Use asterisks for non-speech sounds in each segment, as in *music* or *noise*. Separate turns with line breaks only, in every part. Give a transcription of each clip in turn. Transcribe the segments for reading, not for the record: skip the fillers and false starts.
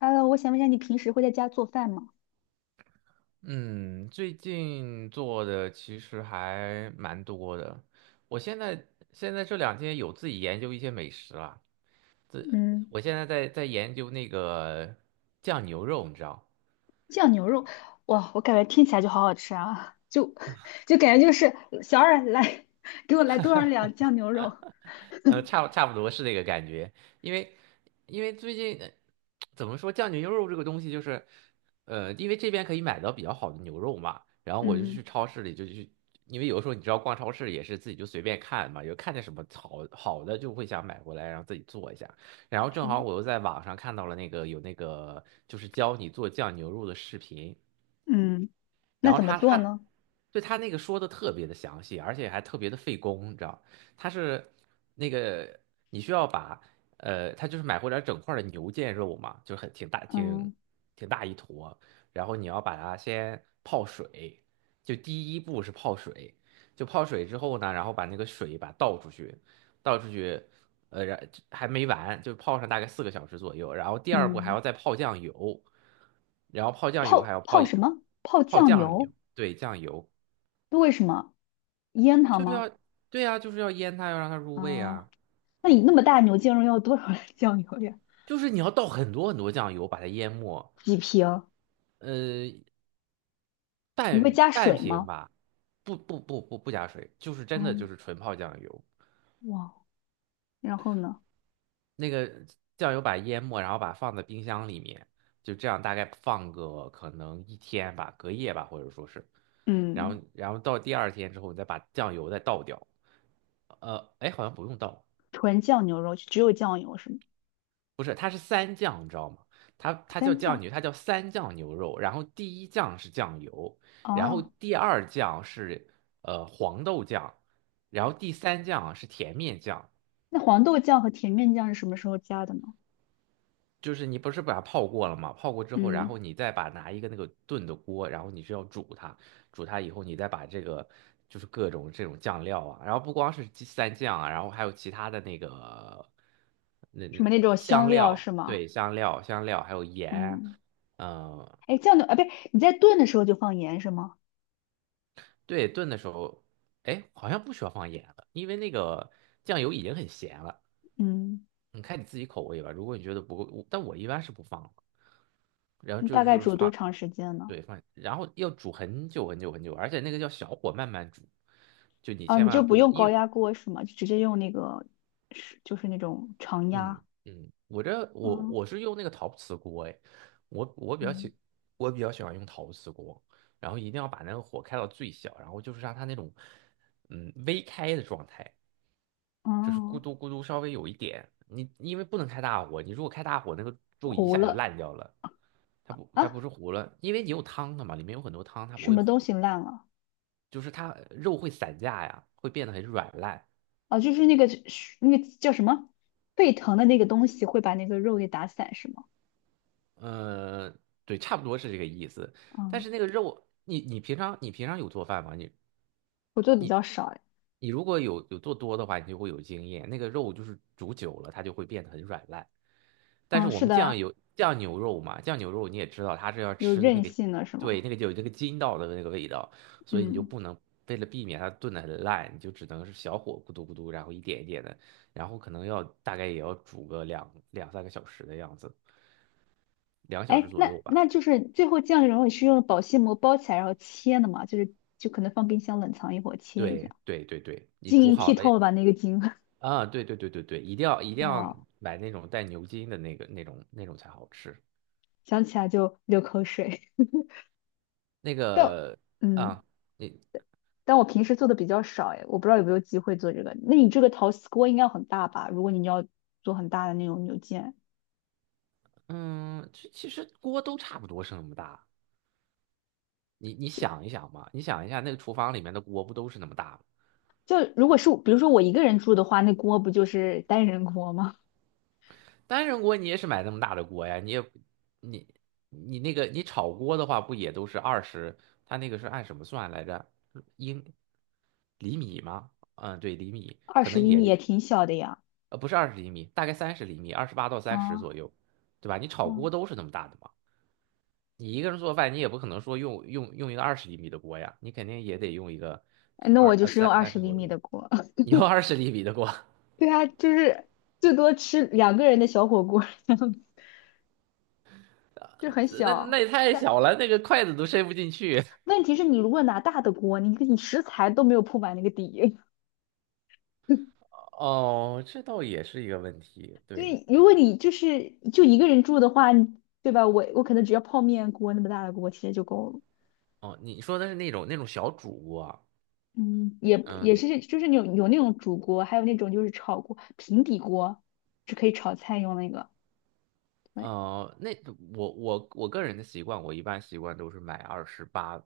Hello，我想问一下，你平时会在家做饭吗？
嗯，最近做的其实还蛮多的。我现在这两天有自己研究一些美食了。
嗯，
我现在在研究那个酱牛肉，你知道？
酱牛肉，哇，我感觉听起来就好好吃啊，就 *laughs* 就感觉就是小二来 *laughs* 给我来多少两酱牛肉。
差不多是那个感觉，因为最近怎么说酱牛肉这个东西就是，因为这边可以买到比较好的牛肉嘛，然后我就
嗯，
去超市里就去，因为有的时候你知道逛超市也是自己就随便看嘛，有看见什么好好的就会想买过来，然后自己做一下，然后正
是
好
的，
我又在网上看到了那个有那个就是教你做酱牛肉的视频。
嗯，那
然后
怎么
他
做
他
呢？
对，他那个说的特别的详细，而且还特别的费工，你知道。他是那个你需要把呃，他就是买回来整块儿的牛腱肉嘛，就很挺大挺
嗯
挺大一坨。然后你要把它先泡水，就第一步是泡水，就泡水之后呢，然后把那个水倒出去，倒出去然还没完，就泡上大概4个小时左右，然后第二步还
嗯，
要再泡酱油。然后泡酱油
泡
还要
泡什么？泡
泡
酱
酱油，
油？
对，酱油
那为什么？腌它
就是要，
吗？
对呀、就是要腌它，要让它入味
啊，
啊，
那你那么大牛腱肉要多少的 *laughs* 酱油呀？
就是你要倒很多很多酱油把它淹没。
几瓶？
呃，
你会
半
加
半
水
瓶
吗？
吧。不加水，就是真的就是
哦，
纯泡酱油。
哇，然后呢？
那个酱油把淹没，然后把它放在冰箱里面，就这样大概放个可能一天吧，隔夜吧，或者说是，然
嗯，
后然后到第二天之后，你再把酱油再倒掉。哎，好像不用倒。
纯酱牛肉，只有酱油是吗？
不是，它是三酱，你知道吗？它叫
三
酱
酱
牛，它叫三酱牛肉，然后第一酱是酱油，然后
哦，
第二酱是黄豆酱，然后第三酱是甜面酱。
那黄豆酱和甜面酱是什么时候加的呢？
就是你不是把它泡过了吗？泡过之后，然
嗯，
后你再把拿一个那个炖的锅，然后你是要煮它。煮它以后，你再把这个就是各种这种酱料啊，然后不光是鸡蛋酱啊，然后还有其他的那个那
什
那
么那种香
香
料
料，
是吗？
对，香料还有盐。
嗯，
嗯、
哎，酱的啊，不对，你在炖的时候就放盐是吗？
对，炖的时候，哎，好像不需要放盐了，因为那个酱油已经很咸了。
嗯，
你看你自己口味吧。如果你觉得不够，但我一般是不放的。然后
你
就
大
是
概
就是
煮多
放。
长时间呢？
对，放，然后要煮很久很久很久，而且那个叫小火慢慢煮，就你
啊，
千
你就
万不
不
能，
用
因
高
为，
压锅是吗？就直接用那个是就是那种常
嗯
压。
嗯，我这我
嗯
我是用那个陶瓷锅，哎，我我比较
嗯
喜我比较喜欢用陶瓷锅。然后一定要把那个火开到最小，然后就是让它那种，嗯，微开的状态，就是咕
哦，
嘟咕嘟稍微有一点，你因为不能开大火，你如果开大火，那个肉一
糊
下就
了
烂掉了。它不它不
啊，
是糊了，因为你有汤的嘛，里面有很多汤，它不
什
会
么
糊，
东西烂了？
就是它肉会散架呀，会变得很软烂。
啊，就是那个是那个叫什么沸腾的那个东西会把那个肉给打散是吗？
呃，对，差不多是这个意思。但
嗯，
是那个肉，你平常有做饭吗？
我做的比
你
较少哎。
你如果有做多的话，你就会有经验。那个肉就是煮久了，它就会变得很软烂。但是
嗯，
我
是
们酱
的，
有酱牛肉嘛，酱牛肉你也知道，它是要
有
吃的那
韧
个，
性的是
对，
吗？
那个就有那个筋道的那个味道。所以你就
嗯，
不能为了避免它炖的很烂，你就只能是小火咕嘟咕嘟，然后一点一点的，然后可能要大概也要煮个两三个小时的样子，2小时
哎，
左
那
右吧。
那就是最后酱这种是用保鲜膜包起来然后切的嘛，就是就可能放冰箱冷藏一会儿切一下，
对对对对，你
晶
煮
莹
好
剔
了，
透吧那个晶，
啊，对对对对对，一定要一
*laughs*
定要
哇，
买那种带牛筋的那个那种才好吃。
想起来就流口水。
那
*laughs* 但
个
嗯，
啊，你
但我平时做的比较少哎，我不知道有没有机会做这个。那你这个陶瓷锅应该很大吧？如果你要做很大的那种牛腱，
嗯，其实锅都差不多是那么大。你你
就
想一想嘛，你想一下那个厨房里面的锅不都是那么大吗？
就如果是比如说我一个人住的话，那锅不就是单人锅吗？
单人锅你也是买那么大的锅呀，你也你你那个你炒锅的话不也都是二十？它那个是按什么算来着？英厘米吗？嗯，对，厘米
二
可
十
能
厘
也
米
就
也挺小的呀。
不是二十厘米，大概30厘米，28到30
啊。
左右，对吧？你炒
嗯。
锅都是那么大的嘛。你一个人做饭，你也不可能说用一个二十厘米的锅呀，你肯定也得用一个
哎那
二
我就
呃
是用
三
二
三
十
十
厘
左右。
米的锅。*laughs*
你用二十厘米的锅。
对啊，就是最多吃两个人的小火锅，*laughs* 就很
那
小。
也太
但
小了，那个筷子都伸不进去。
问题是你如果拿大的锅，你食材都没有铺满那个底。*laughs*
哦，这倒也是一个问题。对，
对，如果你就是就一个人住的话，你对吧？我可能只要泡面锅那么大的锅，其实就够了。
哦，你说的是那种小主锅。
嗯，也
嗯，
也
那
是就是有那种煮锅，还有那种就是炒锅，平底锅是可以炒菜用那个。对，
呃，那我我我个人的习惯，我一般习惯都是买二十八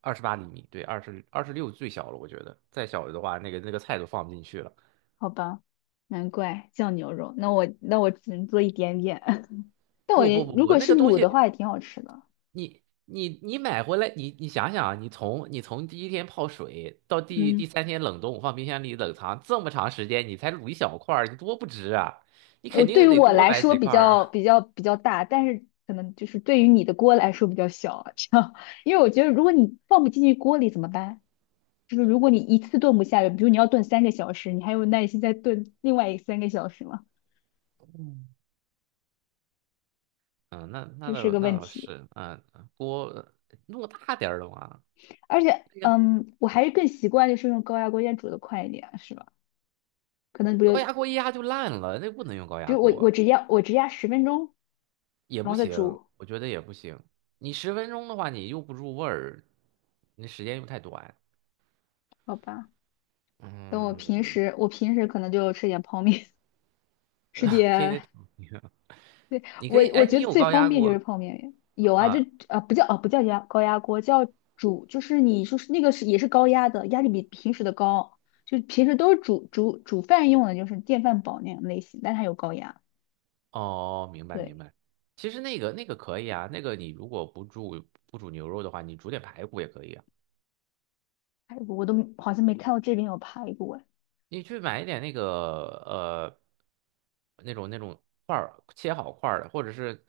二十八厘米，对，二十六最小了，我觉得再小的话，那个那个菜都放不进去了。
好吧，难怪酱牛肉。那我只能做一点点。*laughs* 但我
不不
也
不
如
不，
果
那
是
个东
卤的
西
话，也挺好吃的。
你买回来，你想想啊，你从第一天泡水到第第
嗯，
三天冷冻，放冰箱里冷藏这么长时间，你才卤一小块儿，你多不值啊！你肯
对于
定得
我
多
来
买
说
几
比
块儿
较
啊。
比较比较大，但是可能就是对于你的锅来说比较小啊，这样。*laughs* 因为我觉得如果你放不进去锅里怎么办？就是如果你一次炖不下来，比如你要炖三个小时，你还有耐心再炖另外三个小时吗？
嗯，那
这
那
是
倒
个
那
问
倒
题。
是。嗯，锅弄大点儿的嘛。
而且，
那个
我还是更习惯就是用高压锅先煮的快一点啊，是吧？可能比
高
如
压锅一压就烂了，那不能用高
比
压
如
锅，
我只压10分钟，
也
然
不
后再
行，
煮，
我觉得也不行。你10分钟的话，你又不入味儿，你时间又太短。
好吧？等我平
嗯，
时，我平时可能就吃点泡面，*laughs* 吃点，对，
你可
我
以，
我
哎，
觉
你
得
有
最
高
方
压
便就
锅
是泡面。有啊，就
啊？
啊不叫压高压锅，叫煮，就是你说是那个是也是高压的，压力比平时的高，就平时都是煮饭用的，就是电饭煲那种类型，但它有高压。
哦，明白明
对，
白。其实那个可以啊，那个你如果不煮牛肉的话，你煮点排骨也可以啊。
排骨我都好像没看到这边有排骨哎。
你去买一点那个呃那种块儿切好块儿的，或者是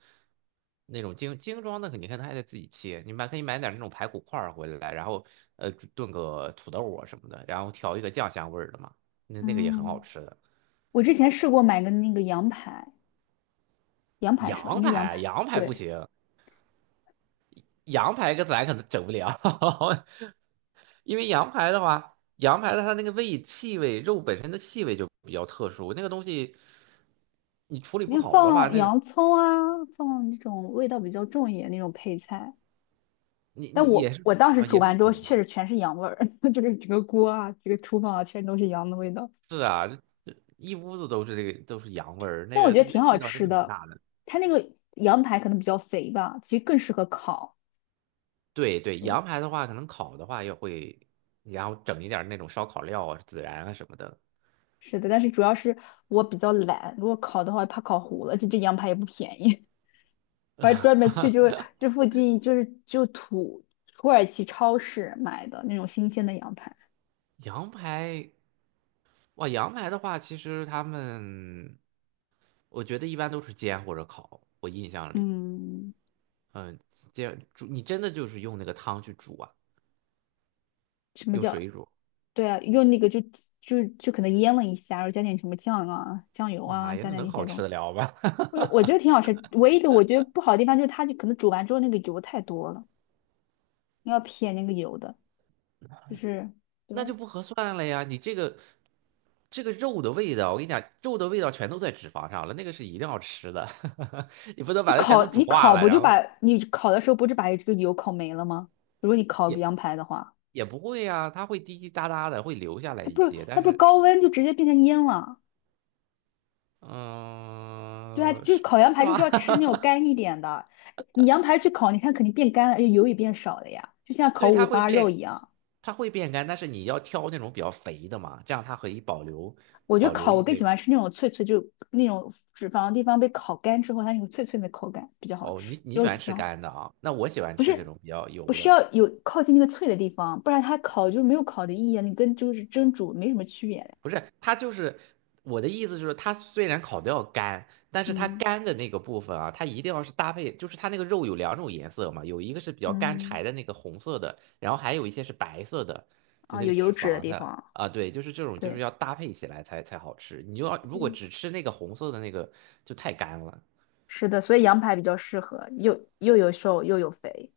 那种精装的，你可能还得自己切。你买可以买点那种排骨块儿回来，然后呃炖个土豆啊什么的，然后调一个酱香味儿的嘛，那那个也很好
嗯，
吃的。
我之前试过买个那个羊排，羊排是吧？应
羊
该
排
羊
啊，
排。
羊排不
对。
行，羊排跟咱可能整不了。*laughs* 因为羊排的话，羊排的它那个气味，肉本身的气味就比较特殊，那个东西你处理不
你
好的话，
放
那个
洋葱啊，放那种味道比较重一点那种配菜。
你
但
你也
我
是，
我当时
啊
煮
也是
完之后，
煮
确
吗？
实全是羊味儿，*laughs* 就是整个锅啊，这个厨房啊，全都是羊的味道。
是啊，这一屋子都是这个都是羊味儿，那
但我
个
觉得
那
挺
个
好
味道真
吃
的蛮
的，
大的。
它那个羊排可能比较肥吧，其实更适合烤。
对对，
对，
羊排的话，可能烤的话也会，然后整一点儿那种烧烤料啊、孜然啊什么的。
是的，但是主要是我比较懒，如果烤的话怕烤糊了，这羊排也不便宜。*laughs* 我还专门去就是这附近就是就耳其超市买的那种新鲜的羊排。
羊排，哇，羊排的话，其实他们我觉得一般都是煎或者烤，我印象里，
嗯，
嗯，煎煮你真的就是用那个汤去煮啊。
什么
用
叫？
水煮，
对啊，用那个就可能腌了一下，然后加点什么酱啊、酱油
妈
啊，
呀，
加
那
点
能
那
好
些东
吃的
西。
了吗？*laughs*
我觉得挺好吃，唯一的我觉得不好的地方就是它就可能煮完之后那个油太多了，你要撇那个油的，就是对。
那就不合算了呀！你这个，这个肉的味道，我跟你讲，肉的味道全都在脂肪上了，那个是一定要吃的。*laughs* 你不能
那
把它全
烤
都煮
你
化
烤
了。
不就
然
把
后
你烤的时候不是把这个油烤没了吗？如果你烤个
也
羊排的话，
也不会呀，它会滴滴答答的会留下来
它
一
不是
些，
它
但
不是
是
高温就直接变成烟了。对啊，
嗯、
就是
是，
烤羊
是
排就是
吗？
要吃
*laughs*
那种干一点的，你羊排去烤，你看肯定变干了，而且油也变少了呀，就像烤
对，
五
它会
花肉
变，
一样。
它会变干，但是你要挑那种比较肥的嘛，这样它可以保留
我觉得
保留
烤
一
我更喜
些。
欢吃那种脆脆，就那种脂肪的地方被烤干之后，它那种脆脆的口感比较好
哦，
吃，
你你喜
又
欢吃
香。
干的啊？那我喜欢
不
吃这
是，
种比较
不
油
是
的。
要有靠近那个脆的地方，不然它烤就没有烤的意义啊你跟就是蒸煮没什么区别嘞。
不是，它就是我的意思，就是它虽然烤的要干，但是它
嗯
干的那个部分啊，它一定要是搭配，就是它那个肉有两种颜色嘛，有一个是比较干
嗯，
柴的那个红色的，然后还有一些是白色的，就
啊，
那
有
个
油
脂
脂的
肪
地
的
方，
啊，对，就是这种就是
对
要搭配起来才好吃。你就要如果
对，
只吃那个红色的那个就太干了。
是的，所以羊排比较适合，又有瘦又有肥，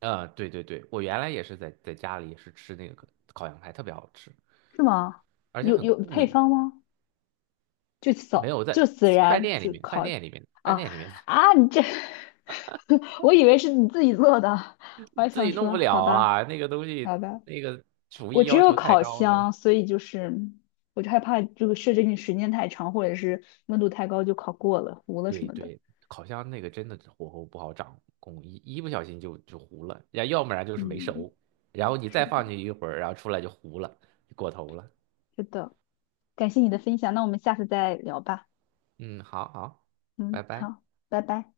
对对对，我原来也是在家里也是吃那个烤羊排，特别好吃，
是吗？
而且
有
很
有配
贵。
方吗？就
没
扫
有，
就
在
死
饭
然
店里
就
面，饭
烤
店里面，饭
啊
店里面。
啊！你这，*laughs* 我以为是你自己做的，我还
自
想
己弄
说
不
好
了
吧
啦，那个东西
好吧，
那个厨
我
艺
只
要
有
求太
烤
高了。
箱，所以就是我就害怕这个设置你时间太长或者是温度太高就烤过了糊了什
对
么的。
对，烤箱那个真的火候不好掌控，一不小心就糊了，要不然就是没
嗯，
熟。然后你再
是的，
放进去一会儿，然后出来就糊了，就过头了。
是的，感谢你的分享，那我们下次再聊吧。
嗯，好好，拜
嗯，
拜。
好，拜拜。